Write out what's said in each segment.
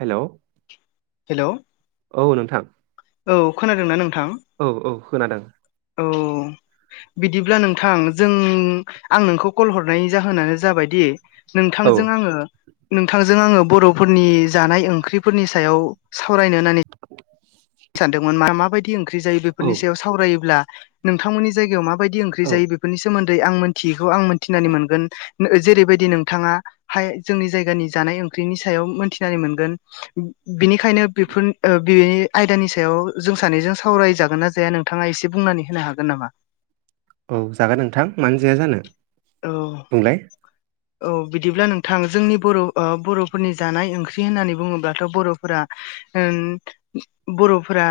Hello hello औ नोंथां औ खोनादोंना नों? औ औ खोनादों। बिदिब्ला नोंथां जों आं नोंखौ कल हरनायनि जाहोनानो जाबायदि औ नोंथांजों आङो नोंथांजों आङो बर'फोरनि जानाय ओंख्रिफोरनि सायाव सावरायनो होननानै सानदोंमोन मा माबायदि ओंख्रि जायो औ बेफोरनि सायाव सावरायोब्ला नोंथांमोननि जायगायाव माबायदि ओंख्रि औ जायो बेफोरनि सोमोन्दै आं मोनथियो बेखौ आं मिथिनानै मोनगोन। जेरैबायदि नोंथाङा हाय जोंनि जायगानि जानाय ओंख्रिनि सायाव मोनथिनानै मोनगोन। बिनिखायनो बेफोर ओ बिनि आयदानि सायाव जों सानैजों सावरायजागोन ना जाया नोंथाङा एसे बुंनानै होनो हागोन नामा? औ जागोन नोंथां मानो जाया जानो औ बुंलाय औ बिदिब्ला नोंथां जोंनि बर' ओ बर'फोरनि जानाय ओंख्रि होननानै बुङोब्लाथ' बर'फोरा ओ बर'फोरा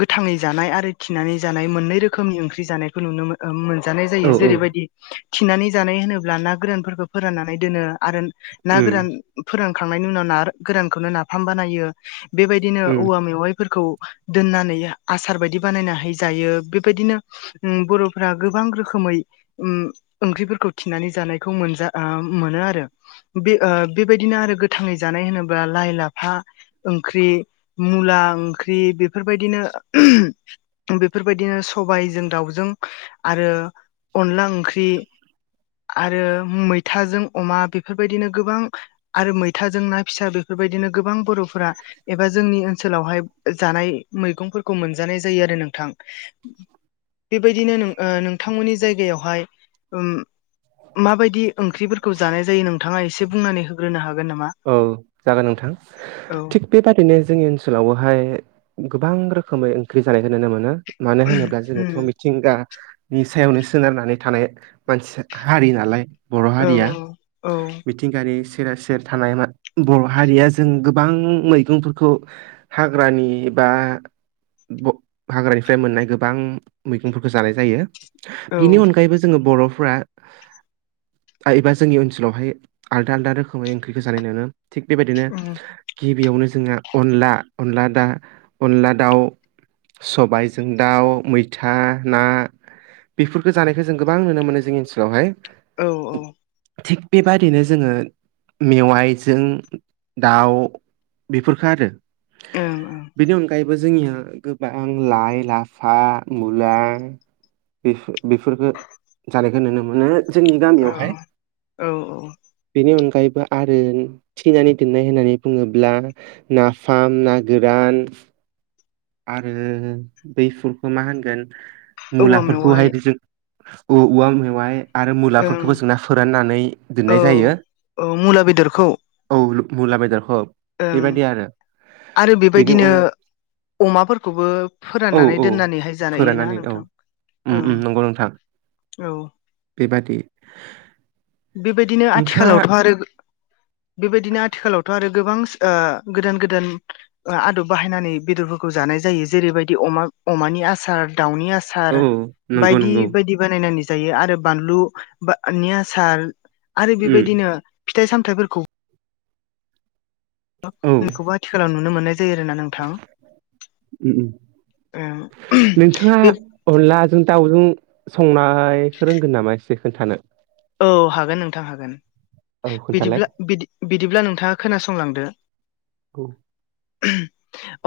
गोथाङै जानाय आरो खिनानै जानाय मोननै रोखोमनि ओंख्रि जानायखौ नुनो ओ मोनजानाय औ जायो उम जेरैबायदि थिनानै जानाय होनोब्ला ना गोरानफोरखौ फोराननानै दोनो आरो ना गोरान उम फोरानखांनायनि उनाव ना गोरानखौनो नाफाम बानायो बेबायदिनो औवा मेवाइफोरखौ दोननानै आसार बायदि बानायनानै जायो बेबायदिनो बर'फोरा गोबां रोखोमै ओम ओंख्रिफोरखौ थिनानै जानायखौ मोन मोनो आरो बे बेबायदिनो आरो गोथाङै जानाय होनोब्ला लाइ लाफा ओंख्रि मुला ओंख्रि बेफोर बेबायदिनो बेफोरबायदिनो सबायजों दाउजों आरो अनला ओंख्रि आरो मैथाजों अमा बेफोरबायदिनो गोबां आरो मैथाजों ना फिसा बेफोर बेबायदिनो गोबां बर'फोरा एबा जोंनि ओन सोलावहाय जानाय मैगंफोरखौ मोनजानाय जायो आरो नोंथां बेबायदिनो ओ नोंथांमोननि जायगायावहाय ओम माबायदि ओंख्रिफोरखौ जानाय जायो नोंथाङा एसे बुंनानै होग्रोनो हागोन नामा? औ जागोन नोंथां औ थिग बेबादिनो जोंनि ओनसोलावबोहाय गोबां रोखोमै ओंख्रि जानायखौ नुनो मोनो मानो होनोब्ला उम जोङोथ' मिथिंगा नि सायावनो सोनारनानै थानाय मानसि हारि नालाय बर' औ हारिया औ मिथिंगायारि थानाय बर' हारिया जों गोबां मैगंफोरखौ हाग्रानि एबा हाग्रानिफ्राय मोननाय गोबां मैगंफोरखौ जानाय जायो औ बिनि अनगायैबो जोङो बर' फोरा एबा जोंनि ओनसोलावहाय आलदा आलदा रोखोमै ओंख्रिखौ जानाय नुनो थिग बेबायदिनो उम गि बेयावनो जोंहा अनला अनला दा अनला दाउ सबायजों दाउ मैथा ना बेफोरखौ जानायखौ जों गोबां नुनो मोनो जोंनि ओनसोलावहाय औ औ थिग बेबादिनो जोङो मेवाइजों दाउ बेफोरखौ आरो ओं ओं बो जोंनिया गोबां लाइ लाफा मुला बे बेफोरखौ जानायखौ नुनो मोनो जोंनि औ गामियावहाय औ औ बेनि अनगायैबो आरो थिनानै दोननाय होननानै बुङोब्ला नाफाम ना गोरान आरो दैफुलखौ मा होनगोन औवा मेवाइ मुलाफोरखौहाय जों औवा मेवाय आरो ओं मुलाफोरखौबो जोंना फोराननानै औ दोननाय जायो औ मुला बेदरखौ मुला बेदरखौ ओं बेबायदि आरो आरो बेनि अन बेबायदिनो अमाफोरखौबो फोराननानै दोननानैहाय जानायोना नोंथां ओम ओं ओम नंगौ नोंथां औ बेबादि बेबायदिनो नोंथाङा आथिखालावथ' आरो बेबायदिनो आथिखालावथ' आरो गोबां ओ गोदान गोदान आदब बाहायनानै बेदरफोरखौ जानाय जायो जेरैबायदि अमा अमानि आसार दाउनि औ आसार सार नंगौ बायदि नंगौ बायदि बानायनानै जायो आरो बानलु बा नि आ सार आरो उम बेबायदिनो फिथाइ सामथाइफोरखौ औ उम बेखौबो आथिखालाव नुनो मोननाय जायो आरोना नोंथां नोंथाङा बे अनलाजों दाउजों संनायखौ रोंगोन नामा एसे खोन्थानो औ हागोन नोंथां हागोन औ खोन्थालाय बिदिब्ला बि-बिदिब्ला नोंथाङा खोनासंलांदो औ [unintelligible]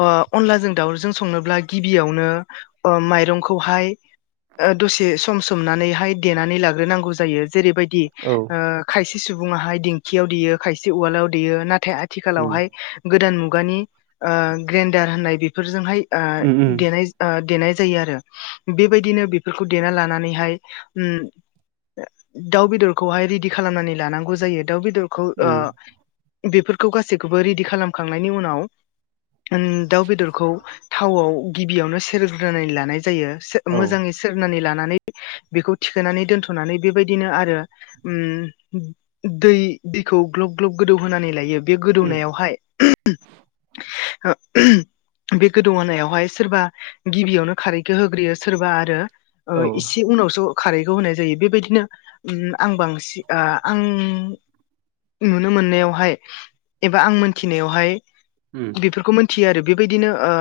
ओ अनलाजों दाउरजों संनोब्ला गिबियावनो माइरंखौहाय दसे सम सोमनानैहाय देनानै लाग्रोनांगौ जायो जेरैबायदि औ खायसे सुबङाहाय दिंखियाव देयो खायसे उवालाव देयो नाथाय नाथाय उम आथिखालावहाय गोदान मुगानि ग्रेन्डार होननाय बेफोरजोंहाय ओ उम उम देनाय ओ ओ देनाय जायो आरो बेबायदिनो बेफोरखौ देना लानानैहाय दाउ बेदरखौहाय रेडि खालामनानै लानांगौ जायो दाउ बेदरखौ ओ उम बेफोरखौ गासैखौबो रेडि खालामखांनायनि उनाव दाउ बेदरखौ थावआव गिबियावनो सेरग्रोनानै लानाय जायो औ मोजाङै सेरनानै लानानै बेखौ थिखोनानै दोनथ'नानै बेबाय दिनो आरो दै दैखौ ग्लब ग्लब गोदौ होनानै लायो बे उम गोदौनायाव बे गोदौआानायावहाय सोरबा गिबियावनो खारैखौ होग्रोयो सोरबा आरो औ इसे उनावसो खारैखौ होनाय जायो बेबायदिनो आं बांसिन आं नुनो मोननायावहाय एबा आं मोनथिनायावहाय उम बेफोरखौ मोनथियो आरो बेबायदिनो ओ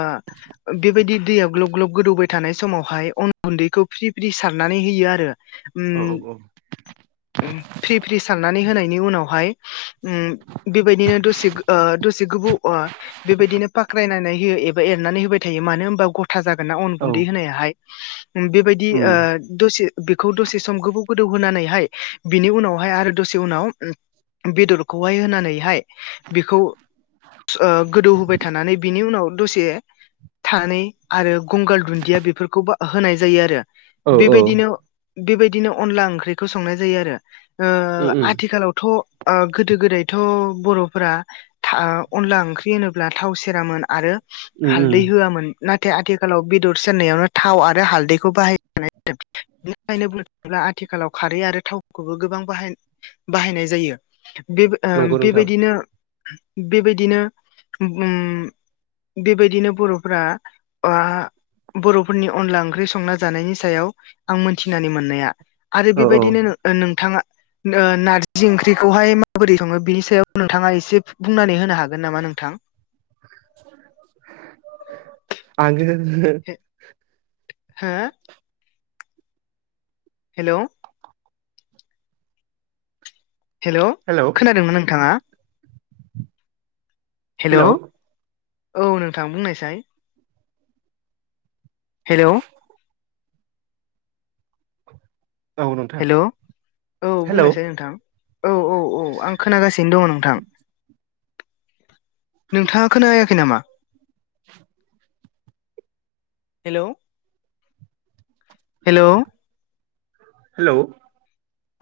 बेबायदि दैयाव ग्लब ग्लब गोदौबाय थानाय समावहाय अन गुन्दैखौ फ्रि फ्रि सारनानै होयो आरो औ औ फ्रि फ्रि साननानै होनायनि उनावहाय बेबायदिनो दसे ओ दसे गोबाव ओ बेबायदिनो फाख्रायनानै होयो एबा एनानै होबाय थायो मानो होनबा गथ था जागोन्ना अन औ गुन्दै होनायाहाय बेबायदि उम ओ दसे बेखौ दसे सम गोबाव गोदौ होनानैहाय बिनि उनावहाय आरो दसे उनाव बेदरखौहाय होनानैहाय बेखौ गोदौ होबाय थानानै बिनि उनाव दसे थानै आरो गंगार दुन्दिया बेफोरखौबो होनाय जायो आरो औ बेबायदिनो बेबायदिनो अनला ओंख्रिखौ संनाय जायो आरो उम ओ आथिखालावथ' गोदो गोदायथ' बर'फोरा अनला ओंख्रि होनोब्ला थाव सेरामोन आरो उम उम हालदै होआमोन नाथाय आथिखालाव बेदर सेरनायावनो थाव आरो हालदैखौ बाहायानाय बेखायनोबो आथिखालाव खारै आरो थावफोरखौबो गोबां बाहाय बाहायनाय जायो बे ओ नंगौ नोंथां बेबायदिनो बेबायदिनो उम बेबायदिनो बर'फ्रा आ बर'फोरनि अनला ओंख्रि संना जानायनि सायाव आं मोनथिनानै मोननाया आरो औ औ बेबायदिनो नोंथाङा नारजि ओंख्रिखौहाय माबोरै सङो बिनि सायाव नोंथाङा एसे बुंनानै होनो हा गोन नामा नोंथां? हागोन हा हेल' हेल' हेलौ खोनादोंमोन नोंथाङा? हेलौ औ नोंथां बुंनायसाय हेल' । बुं नोंथां । हेलौ औ बुंनोसै नोंथां औ औ औ आं खोनागासिनो दङ नोंथां नोंथाङा खोनायाखै नामा! हेल' । हेल' । हेलौ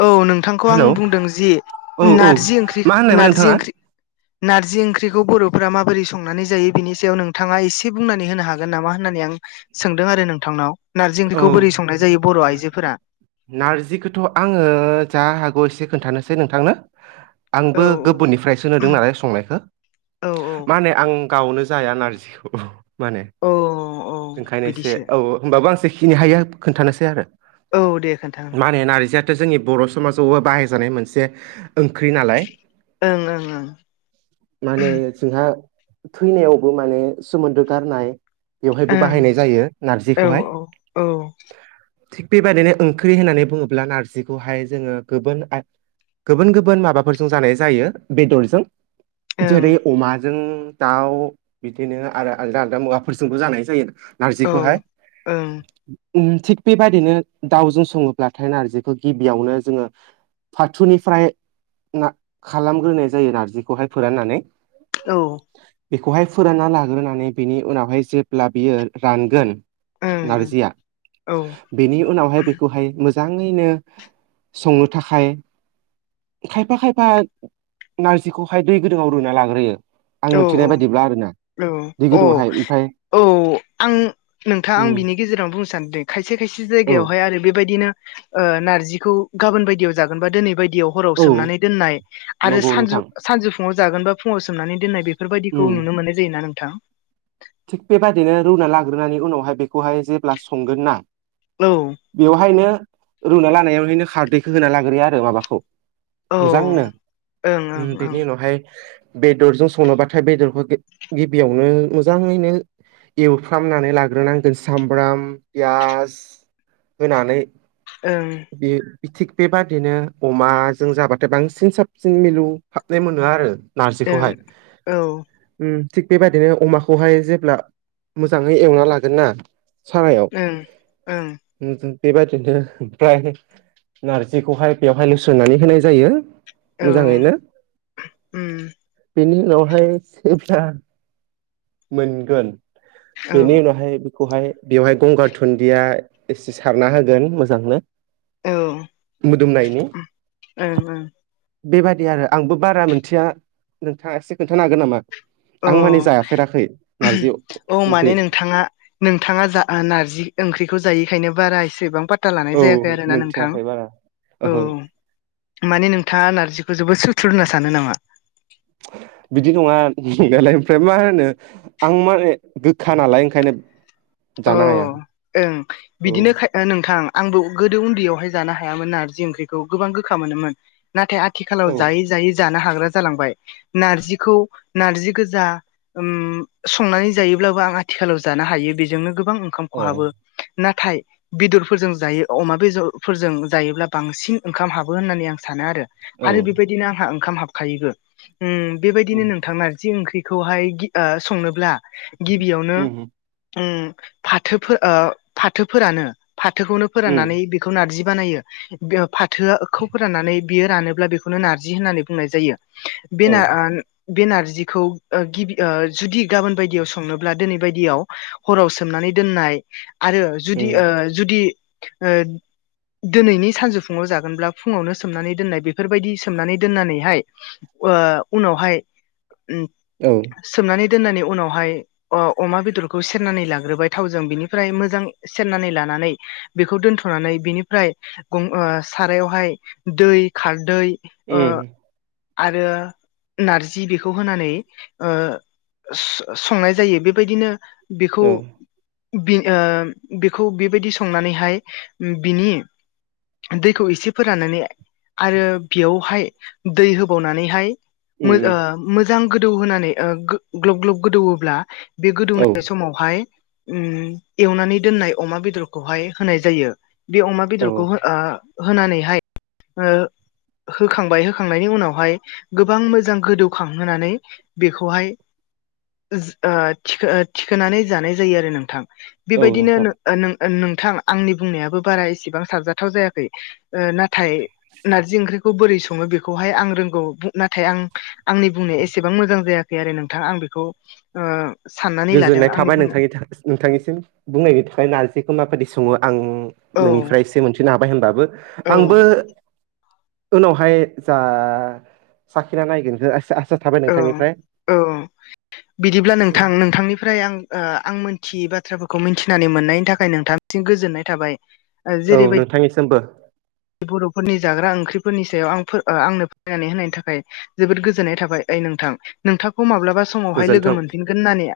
औ नोंथांखौ आं हेलौ बुंदों जि औ औ नारजि ओंख्रि मा होननायमोन नारजि नोंथाङा ओंख्रि नारजि ओंख्रिखौ बर'फ्रा माबोरै संनानै जायो बिनि सायाव नोंथाङा एसे बुंनानै होनो हागोन नामा होननानै आं। सोंदों आरो नोंथांनाव नारजि औ ओंख्रिखौ बोरै संनाय जायो बर' आइजोफोरा ओ जा हागौ एसे खोन्थानोसै नोंथांनो औ आंबो गुबुननिफ्रायसो नुदों नालाय संनायखौ औ मा होनो आं। गावनो जाया नारजिखौ माने औ औ ओंखायनोसे बिदिसो औ होनबाबो आं ए खोन्थानोसै आरो । औ दे खोन्था नोंथां जोंनि बर' समाजावबो बाहायजानाय मोनसे ओंख्रि नालाय ओं ओं माने जोंहा थैनायावबो माने सोमोन्दो गारनाय बेवहायबो बाहायनाय जायो नारजिखौहाय औ थिग बेबायदिनो ओंख्रि होननानै बुङोब्ला नारजिखौहाय जोङो गुबुन गुबुन गुबुन माबाफोरजों जानाय जायो बेदरजों जेरै अमाजों दाउ बिदिनो आरो आलदा आलदा मुवाफोरजोंबो जानाय जायो आरो औ ओं थिग बेबायदिनो दाउजों सङोब्लाथाय नारजिखौ गिबियावनो जोङो फाथोनिफ्राय ना खालामग्रोनाय जायो नारजिखौहाय फोराननानै औ बेखौहाय फोरानना लाग्रोनानै बिनि उनावहाय जेब्ला बियो रानगोन ओं नारजिया औ ओं बेनि उनावहाय बेखौहाय मोजाङैनो संनो थाखाय खायफा खायफा नारजिखौहाय दै गुदुंआव रुना लाग्रोयो आं औ मिथिनाय बायदिब्ला आरोना औ दै औ गुदुङावहाय ओमफ्राय औ आं नोंथाङा आं उम बिनि गेजेरावनो बुं खायसे खायसे जायगा औ याव हाय आरो बेबादिनो ओ नारजिखौ औ गाबोन बायदि आव जागोन बा दिनैबायदिआव हराव औ सोमनानै दोननाय आरो नंगौ सानजौ नोंथां सानजौ फु फुङाव जागोन बा फुङाव सोमनानै दोननाय उम बेफोरबायदिखौ नुनो मोननाय जायोना नोंथां थिग बेबादिनो रुना लाग्रोनानै उनावहाय बेखौहाय जेब्ला संगोन ना औ बेवहायनो रुना लानायावहायनो खारदैखौ होना लाग्रोयो आरो माबाखौ ओं मोजांनो ओं ओं बेनि उनावहाय बेदरजों संनोबाथाय बेदरखौ गिबियावनो ओ मोजाङैनो एवफ्रामनानै लाग्रोनांगोन सामब्राम पियास होनानै ओ बे थिग बेबादिनो अमाजों जाबाथाय बांसिन साबसिन मिलु हाबनाय मोनो आरो नारजिखौहाय थिग बेबायदिनो अमाखौ खौहाय जेब्ला मोजाङै एवना लागोन ना सारायाव ओं औ मोजां। बेबायदिनो उमफ्राय नारजिखौहाय बेवहाय लुसोननानै होनाय जायो ओं औ मोजाङैनो उम बेनि उनहायबा मोनगोन औ बेनि उनावहाय बेखौहाय बेवहाय गंगार थुन्दिया एसे सारना होगोन मोजांनो। ओं मोदोमनायनि। ओं बेबादि आरो आंबो बारा मोनथिया नोंथाङा एसे खोन्थानो हागोन नामा? आं औ माने जा औ माने नोंथाङा नोंथाङा जा ओ नारजि ओंख्रिखौ जायि खायनो बारा एसेबां फात ता लानाय औ जायाखै आरोना नोंथां। मोनथियाखै बारा औ ओहो माने नोंथाङा नारजिखौ जोबोद सु थुर होनना सानो नामा? बिदि नङा नंनायालाय ओमफ्राय मा होनो आं माे गोखा नालाय ओंखायनो जानो हाया अह ओं औ बिदिनो नोंथां। आंबो गोदो उन्दैयावहाय जानो हायामोन ना नारजि ओंख्रिखौ गोबां गोखा मोनोमोन। नाथाय आथिखालाव औ जायै जायै जानो हाग्रा जालांबाय। नारजिखौ नारजि गोजा संनानै जायोब्लाबो आं आथिखालाव जानो हायो। बेजोंनो गोबां ओंखाम ए खहाबो। नाथाय बेदरफोरजों जायो अमा बेजरफोरजों जायोब्ला बांसिन ओंखाम हाबो होननानै आं सानो आरो। औ आरो बेबायदिनो आंहा ओंखाम हाबखायोबो। बेबायदिनो उम नोंथां ना जि ओंख्रिखौहाय गि ओ संनोब्ला गिबियावनो उम फाथोफोर ओ फाथो फोरानो, फाथोखौनो उम फोराननानै बेखौ नारजि बानायो। फाथोआखौ फोराननानै बियो रानोब्ला बेखौनो नारजि होननानै बुंनाय जायो। औ बेनो ना बे नारजिखौ ओ गि ओ जुदि गाबोन बायदियाव संनोब्ला दिनै बायदियाव हराव सो सोमनानै दोननाय आरो जुदि ओ उम जुदि ओ दोनैनि सानजौफुङाव जागोनब्ला फुङावनो सोमनानै दोननाय बेफोरबायदि सोमनानै दोननानैहाय उनावहाय औ सोमनानै दोननानै उनावहाय अ-अमा बेदरखौ सेरनानै ला ग्रोबाय थावजों बिनिफ्राय मोजां सेरनानै लानानै बेखौ दोनथ'नानै बिनिफ्राय गं ओ सारायावहाय दै, खारदै ओ एह। आरो नारजि बेखौ होनानै ओ स-संनाय जायो। बेबायदिनो औ बेखौ बे ओ बेखौ बेबायदि संनानैहाय बिनि दैखौ एसे फोराननानै आरो बेयावहाय दै होबावनानैहाय मो उम ओ उम मोजां गोदौहोनानै ओ गो ग्लब ग्लब गोदौवोब्ला बे औ गोदौनाय समावहाय एवनानै दोननाय अमा बेदरखौहाय होनाय जायो। बे अमा औ बेदरखौ ओ होनानैहाय ओ होखांबाय होखांनायनि उनावहाय गोबां मोजां गोदौखांहोनानै बेखौहाय थि-थिखोनानै जानाय जायो आरो नोंथां औ बेबायदिनो नोंथां नो ओ नों नोंथां आंनि बुंनायाबो बारा इसेबां साबजाथाव जायाखै। नाथाय नारजि ओंख्रि खौ बोरै सङो बेखौहाय आं रोंगौ। बुं नाथाय आं आंनि बुंनाया एसेबां मोजां जायाखै आरो नोंथां। आं बेखौ ओ साननानै लादों गोजोननाय आंनि थाबाय बुंनो नोंथांनि था नोंथांनिसिम बुंनायनायनि थाखाय नारजिखो माबायदि सङो आं औ नोंनिफ्राय एसे मोनथिनो हाबाय होनबाबो औ आंबो उनावहाय जा साखिना नायगोनखो आस-आ औ औ बिदिब्ला नोंथां नोंथांनिफ्राय आं आं मिनथियै बाथ्राफोरखौ मिथिनानै मोननायनि थाखाय नोंथांसिम गोजोननाय थाबाय। औ जेरैबायदि नोंथांनिसिमबो। बर'फोरनि जाग्रा ओंख्रिफोरनि सायाव आं फो आंनो फोरमायनानै होनायनि थाखाय जोबोद गोजोननाय थाबाय। नोंथां। नोंथांखौ माब्लाबा समावहाय गोजोन्थों लोगो मोनफिनगोन होननानै